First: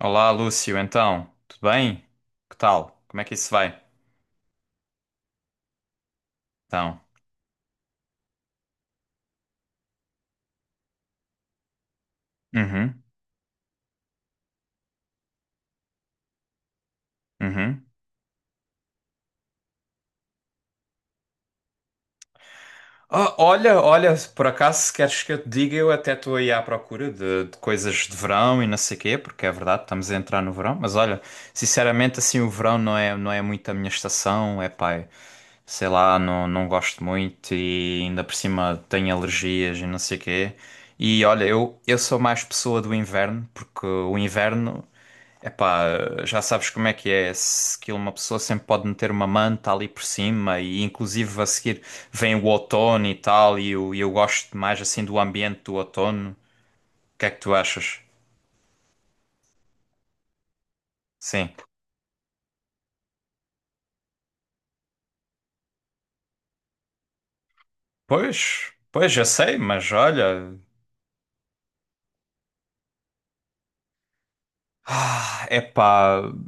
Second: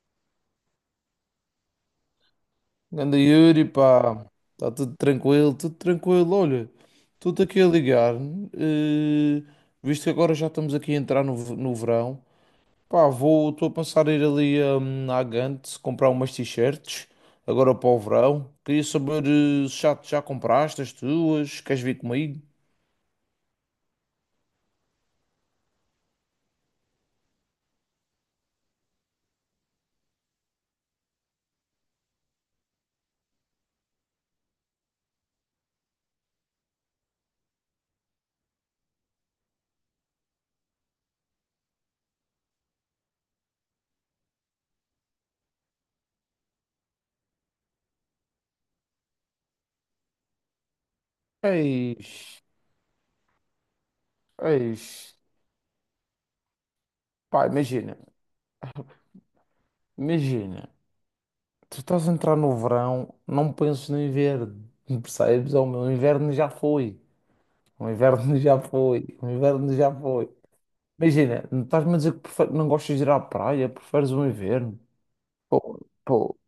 Olá, Lúcio, então, tudo bem? Que tal? Ganda Como é que isso Yuri, vai? pá, está tudo tranquilo, tudo tranquilo. Olha, Então, tudo aqui a ligar, eh, visto que agora já estamos aqui a entrar no verão, uhum, pá, vou, estou a pensar em ir ali à Gant comprar umas t-shirts agora uhum. para o verão. Queria saber se já, já compraste as tuas, queres vir comigo? Ah, olha, olha, por acaso, se queres que eu te diga, eu até estou aí à procura de coisas de verão e não sei quê, porque é verdade, estamos a entrar no verão, mas olha, sinceramente, assim, o verão não é muito a minha estação, é pá, é, sei lá, não, não gosto muito e ainda por cima tenho alergias e não sei quê. E olha, eu sou mais pessoa do inverno, porque o inverno, epá, já sabes como é que é, se que uma pessoa sempre pode meter uma manta ali por cima e inclusive a seguir vem Eis, o outono e tal, e eu gosto mais assim eis, do ambiente do outono. O que é que pá, tu achas? imagina, Sim. tu estás a entrar no verão, não penses no inverno, percebes? Inverno já foi. O inverno já Pois, foi. pois, já O sei, inverno mas já foi. olha. Imagina, não estás-me a dizer que não gostas de ir à praia, preferes o inverno? Ah, Pô, epá, pô.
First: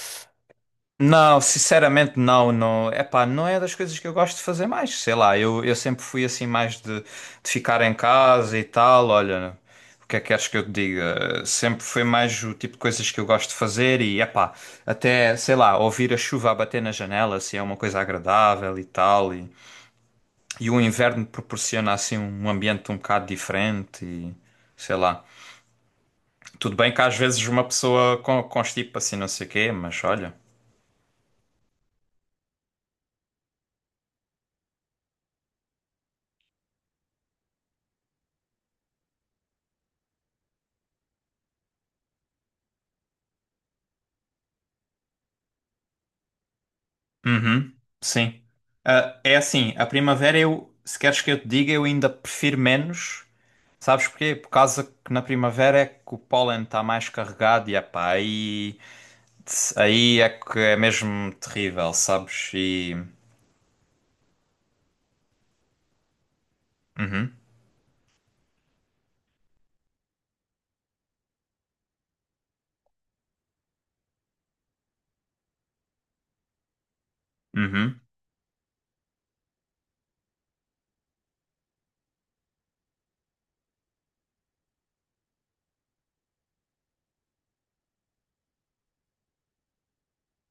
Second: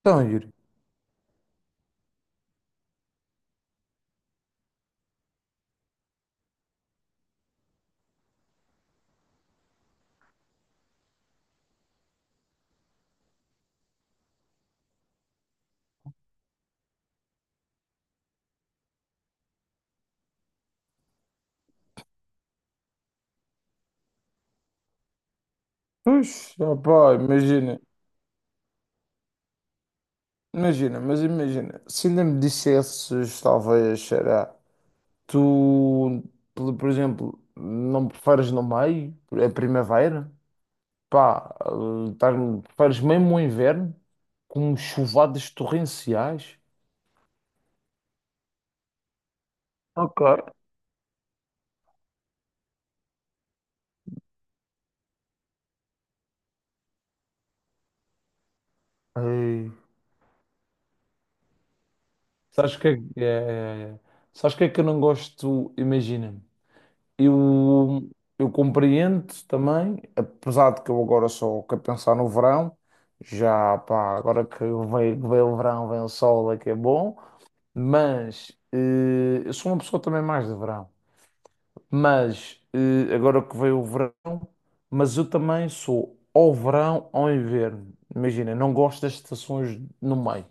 Então, Yuri. não, sinceramente não, não, epá, não é das coisas que eu gosto de fazer mais, sei lá, eu sempre fui assim mais de ficar em casa e tal, olha, o que é que queres que eu te diga? Sempre foi mais o tipo de coisas que eu gosto de fazer e, epá, até, sei lá, ouvir a chuva a bater na janela, assim, é uma coisa agradável e tal, e o inverno proporciona assim um ambiente um bocado diferente e sei lá. Pois, Tudo bem que opá, às vezes uma imagina. pessoa constipa assim não sei o quê, mas olha. Imagina. Se ainda me dissesses, talvez, será. Tu, por exemplo, não preferes no meio, a primavera? Pá, preferes mesmo o inverno? Com chuvadas torrenciais? Uhum, sim. Ah, é assim, a Ok. primavera eu, se queres que eu te diga, eu ainda prefiro menos. Sabes porquê? Por causa que na primavera é que o pólen está mais carregado e epá, aí, Ei, aí é que é mesmo terrível, sabes? Sabes E. que é, sabes que é que eu não gosto? Imagina, Uhum, eu, eu compreendo também, apesar de que eu agora só quero pensar no verão, já pá, agora que vem o verão, vem o sol, é que é bom, uhum. mas eu sou uma pessoa também mais de verão, mas agora que veio o verão, mas eu também sou ao verão, ao inverno. Imagina, não gosto das estações no meio.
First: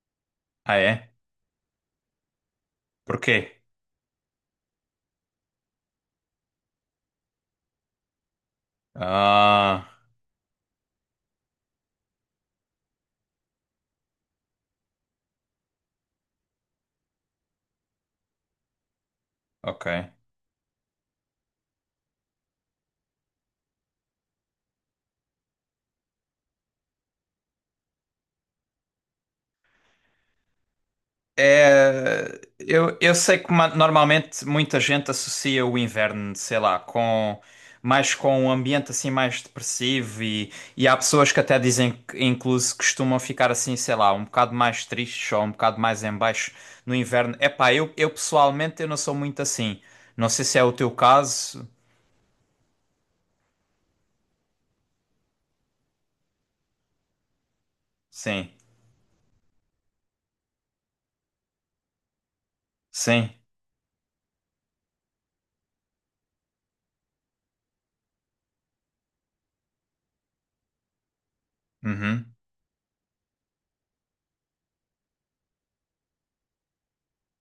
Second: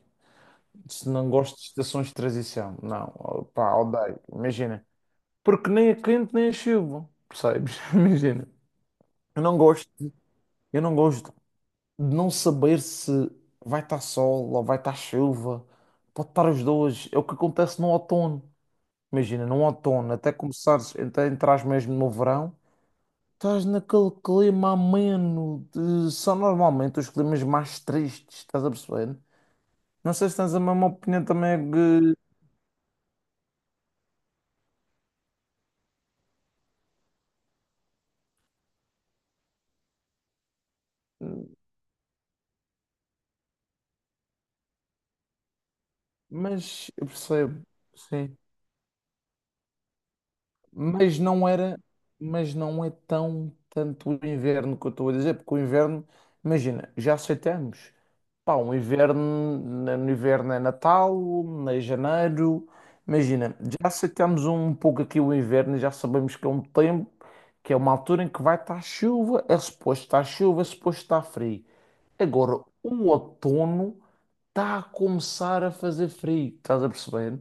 Ah, Se é? não gosto de estações de transição, não, Porquê? oh, pá, odeio, imagina. Porque nem é quente nem é chuva, percebes? Imagina. Eu não Ah, gosto, eu não gosto de não saber se vai estar sol ou vai estar chuva. Pode estar os dois. É o que acontece no outono. Imagina, no ok. outono, até começares, até entrares mesmo no verão, estás naquele clima ameno. De... São normalmente os climas mais tristes, estás a perceber? Não sei se tens a mesma opinião também que. É, eu sei que normalmente muita gente associa o inverno, sei lá, com mais com um ambiente assim mais depressivo e há pessoas que até dizem que incluso costumam ficar assim, sei lá, um bocado mais tristes ou um bocado mais em baixo Mas no eu inverno. percebo, Epá, eu sim. pessoalmente eu não sou muito assim. Não sei se é o teu Mas não caso. era, mas não é tão tanto o inverno que eu estou a dizer, porque o inverno, imagina, já aceitamos. Sim, Pá, um inverno, no inverno é Natal, em janeiro, sim, imagina, já aceitamos um pouco aqui o inverno, já sabemos que é um tempo, que é uma altura em que vai estar chuva, é suposto estar chuva, é suposto estar frio. uhum, Agora, o outono está a começar a fazer frio, estás a perceber?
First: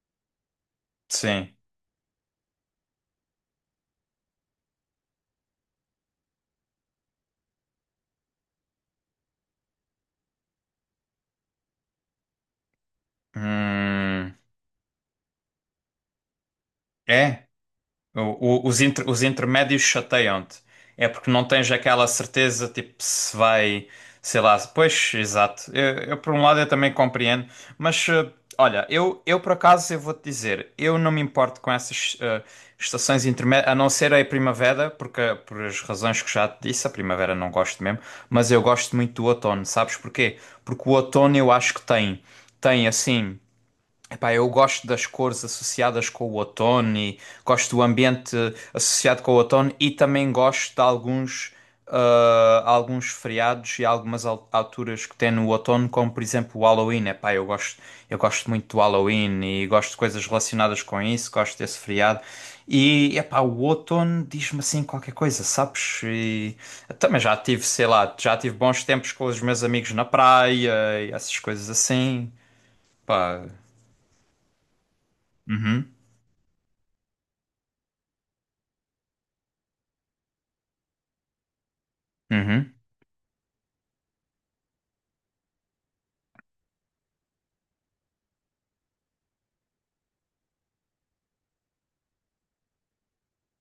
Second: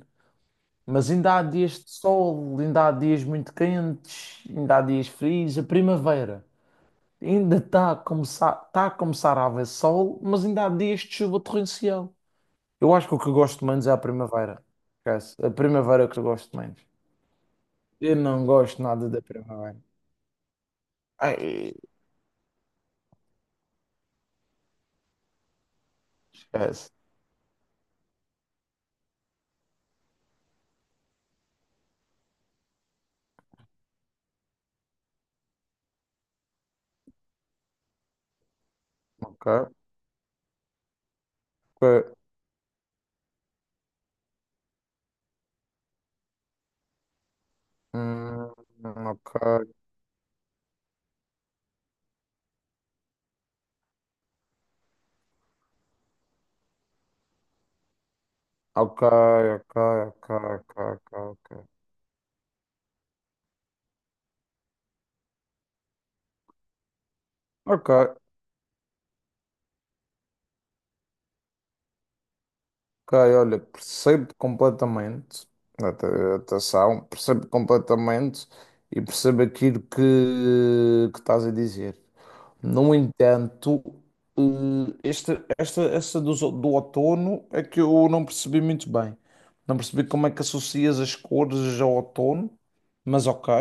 Mas ainda há sim. dias de sol, ainda há dias muito quentes, ainda há dias frios. A primavera ainda está a começar a haver sol, mas ainda há dias de chuva torrencial. Eu acho que o que eu gosto menos é a Hum, primavera. Esquece. A primavera é que eu gosto menos. é? Eu não O- os, gosto nada da os primavera. intermédios chateiam-te. É porque não tens Ai, aquela certeza, tipo, se vai, sei lá, pois, exato. Eu, por um lado eu também esquece. compreendo, mas olha, eu por acaso eu vou-te dizer, eu não me importo com essas estações intermédias, a não ser a primavera, porque por as razões que já te disse, a primavera não gosto mesmo, mas eu gosto muito do Ok. outono, sabes porquê? Porque o outono eu acho que Ok. tem, tem assim. Epá, eu gosto das cores associadas com o outono e gosto do ambiente Hum, associado ok. com o outono e também gosto de alguns, ah, alguns feriados e algumas alturas que tem no outono, como por exemplo o Halloween. Epá, eu gosto muito do Ok, Halloween e ok, gosto de coisas ok, relacionadas com ok, isso, gosto ok. desse feriado. E epá, o outono diz-me assim qualquer coisa, sabes? E eu também já tive, sei Ok. lá, Ok. já tive bons tempos com os meus amigos na praia e essas coisas assim. Ok, Pá. olha, percebo completamente Uhum. A atenção, percebo completamente e percebo aquilo que estás a dizer. Uhum. No entanto, eh, esta, essa do outono é que eu não percebi muito bem. Não percebi como é que associas as cores ao outono, mas ok.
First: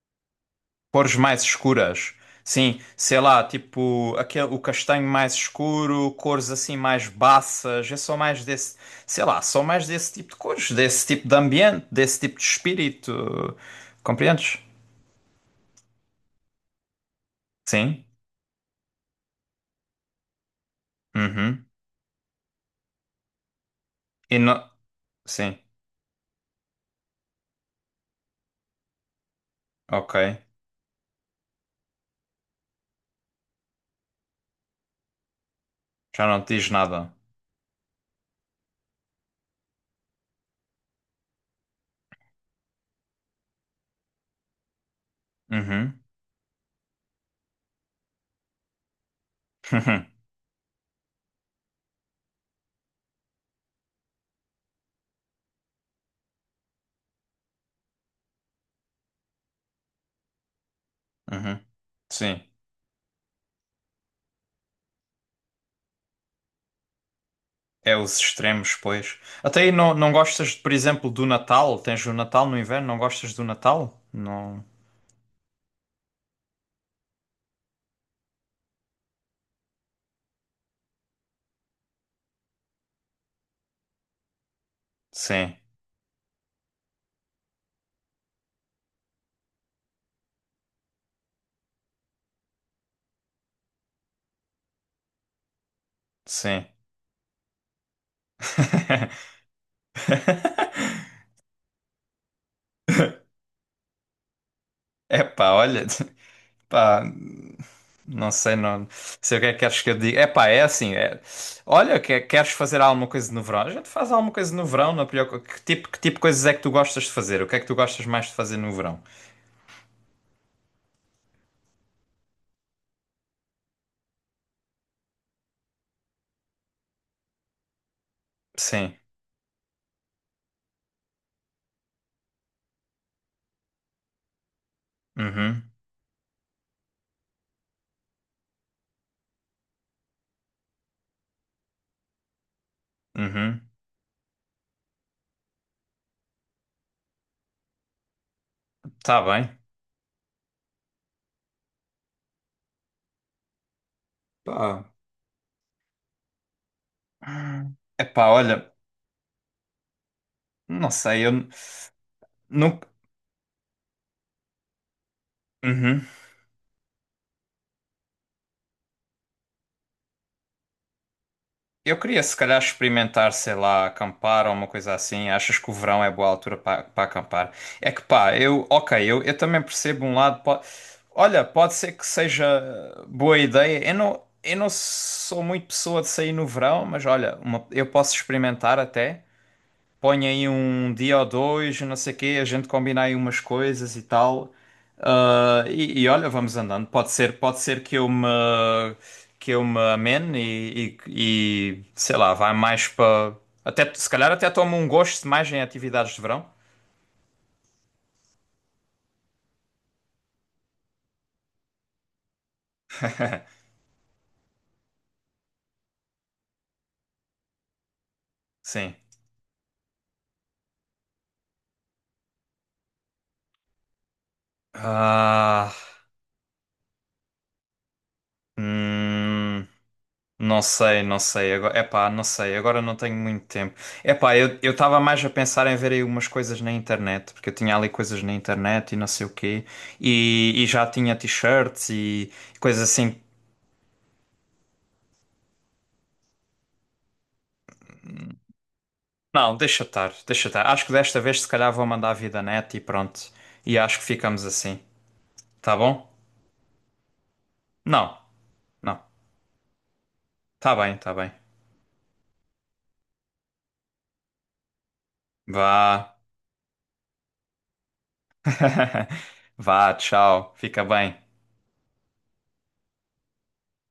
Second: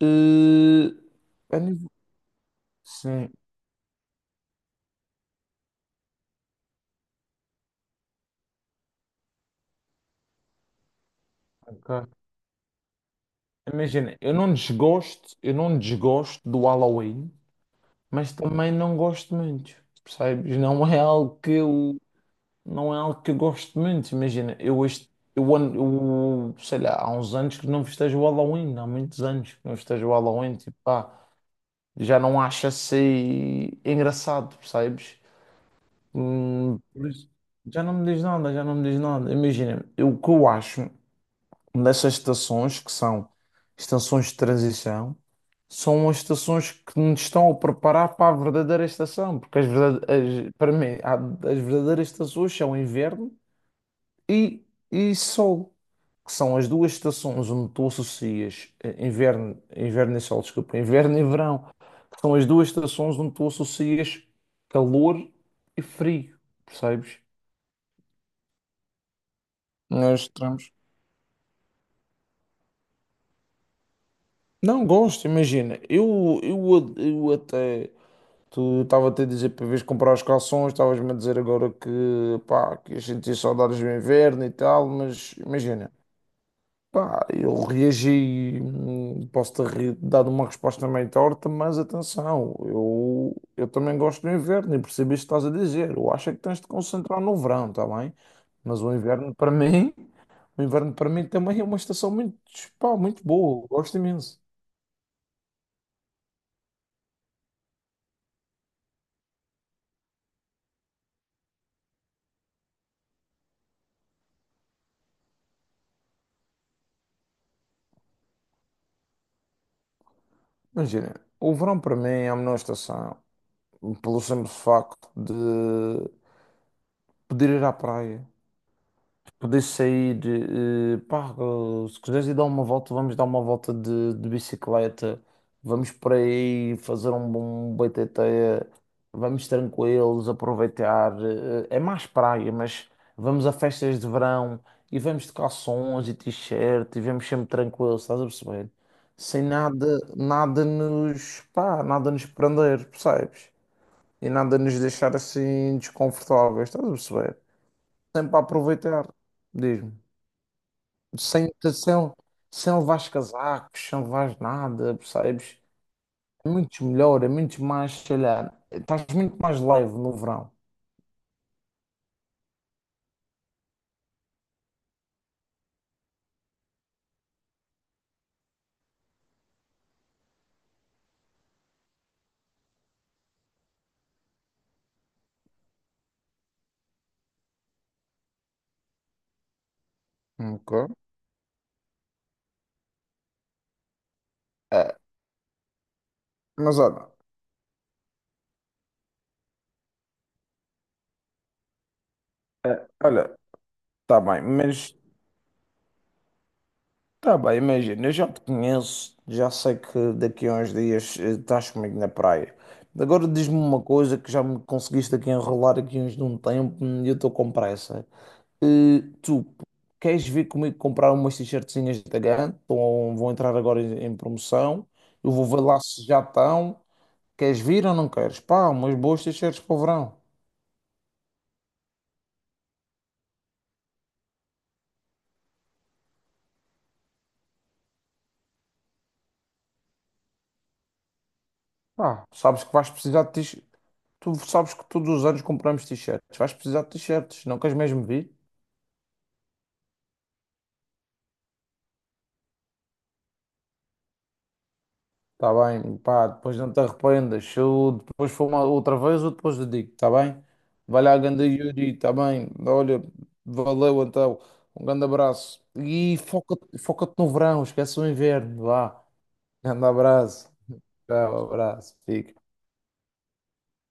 Eh, Cores mais a nível- escuras. Sim, sei Sim, lá, tipo aquele, o castanho mais escuro, cores assim mais baças, é só mais desse, sei lá, só mais desse tipo de cores, desse tipo de ambiente, ok. desse tipo de espírito. Imagina, Compreendes? Eu não desgosto do Halloween. Sim. Mas também não gosto muito, percebes? Não é algo que Uhum. eu, não é algo que eu gosto muito. E Imagina, não. Sim, eu, sei lá, há uns anos que não festejo o Halloween, há muitos anos que não festejo o ok. Halloween, tipo, pá, já não acho assim engraçado, percebes? Já não te diz Por nada. isso, já não me diz nada. Imagina, o que eu acho nessas estações, que são estações de transição, Uhum. são as estações que nos estão a preparar para a verdadeira estação, porque as verdade- as- para mim, as verdadeiras estações são inverno e, e sol, que são as duas estações onde tu associas inverno e sol, desculpa, inverno e Uhum. verão, que são Sim. as duas estações onde tu associas calor e frio, percebes? É os extremos, pois. Até aí não, não Nós gostas, estamos. por exemplo, do Natal? Tens o Natal no inverno? Não gostas do Natal? Não. Não gosto, imagina. Eu até. Tu estava-te a dizer para vez comprar os calções, estavas-me a dizer agora que, pá, que a gente ia sentir saudades do inverno e tal, mas Sim. imagina, pá, eu reagi, dado uma resposta meio torta, mas atenção, eu também gosto do inverno e percebi isto que estás a dizer. Eu acho é que tens Sim. de concentrar no verão, está bem? Mas o inverno para mim também é uma estação muito, pá, muito boa, eu gosto imenso. Epá, olha, pá, não sei, não sei o que é que queres que eu diga. Epá, é assim, é, olha, que, queres fazer alguma coisa no verão? A gente faz alguma coisa no verão, não é pior, que tipo de coisas é que tu gostas de fazer? O que é que tu gostas mais de fazer no verão? Imagina, o verão para mim é a menor estação, pelo simples facto de poder ir à praia, Sim. de poder sair, pá, se quiseres ir dar uma volta, vamos dar uma volta de bicicleta, Uhum, vamos por aí fazer um bom BTT, vamos tranquilos, aproveitar, é mais praia, mas vamos a uhum. festas de verão e vamos de calções e t-shirt e vamos sempre tranquilos, estás a perceber? Tá Sem bem. nada, nada nos, pá, nada nos prender, percebes? E nada nos Pá. deixar assim desconfortáveis, estás a perceber? Epá, Sempre a olha, aproveitar, diz-me. não sei, Sem, sem, sem nunca. levar os casacos, sem levar nada, percebes? Uhum. É muito melhor, é muito mais, sei lá, estás muito mais leve no verão. Eu queria, se calhar, experimentar, sei lá, acampar ou uma coisa assim. Achas que o verão é boa altura para acampar? É que pá, eu, ok, eu também percebo um lado. Olha, pode ser que seja boa ideia. Eu não sou muito pessoa de sair no verão, mas olha, eu posso experimentar até põe aí Ok. um dia ou dois, não sei o quê, a gente combina aí umas coisas e tal. É, Ah, e olha, vamos mas andando. olha, Pode ser que que eu me amene e, sei lá, vai mais é, para. olha, Até, se tá calhar bem, até tomo um gosto mais em atividades de verão. Imagina, eu já te conheço, já sei que daqui a uns dias estás comigo na praia. Agora diz-me uma coisa que já me conseguiste aqui enrolar aqui uns de um tempo e eu estou com pressa. Sim. Tu queres vir comigo comprar umas t-shirtzinhas da GAN? Vão entrar agora em promoção. Eu vou ver Ah, lá se já estão. Queres vir ou não queres? Pá, umas boas t-shirts hum. para o verão. Não sei, não sei. Agora, epá, não sei. Agora não tenho muito tempo. Epá, eu estava mais a pensar em ver aí umas coisas na internet, porque eu tinha ali coisas na internet e não sei o quê. E já tinha t-shirts Pá, e sabes que coisas vais assim. precisar de t-shirts. Tu sabes que todos os anos compramos t-shirts. Vais precisar de t-shirts. Não queres mesmo vir? Não, deixa estar, deixa estar. Acho que desta vez se calhar vou mandar a vida net e pronto. E acho que ficamos assim. Tá Tá bem, bom? pá, depois não te arrependas. Se eu Não, depois for uma outra não. vez, eu depois te digo, tá bem? Tá bem, Vai tá lá, bem. ganda Yuri, tá bem? Olha, valeu então. Um grande abraço. Vá. E foca-te no verão, esquece o inverno, vá. Grande Vá, abraço. tchau. Fica bem. Tchau, abraço. Fica.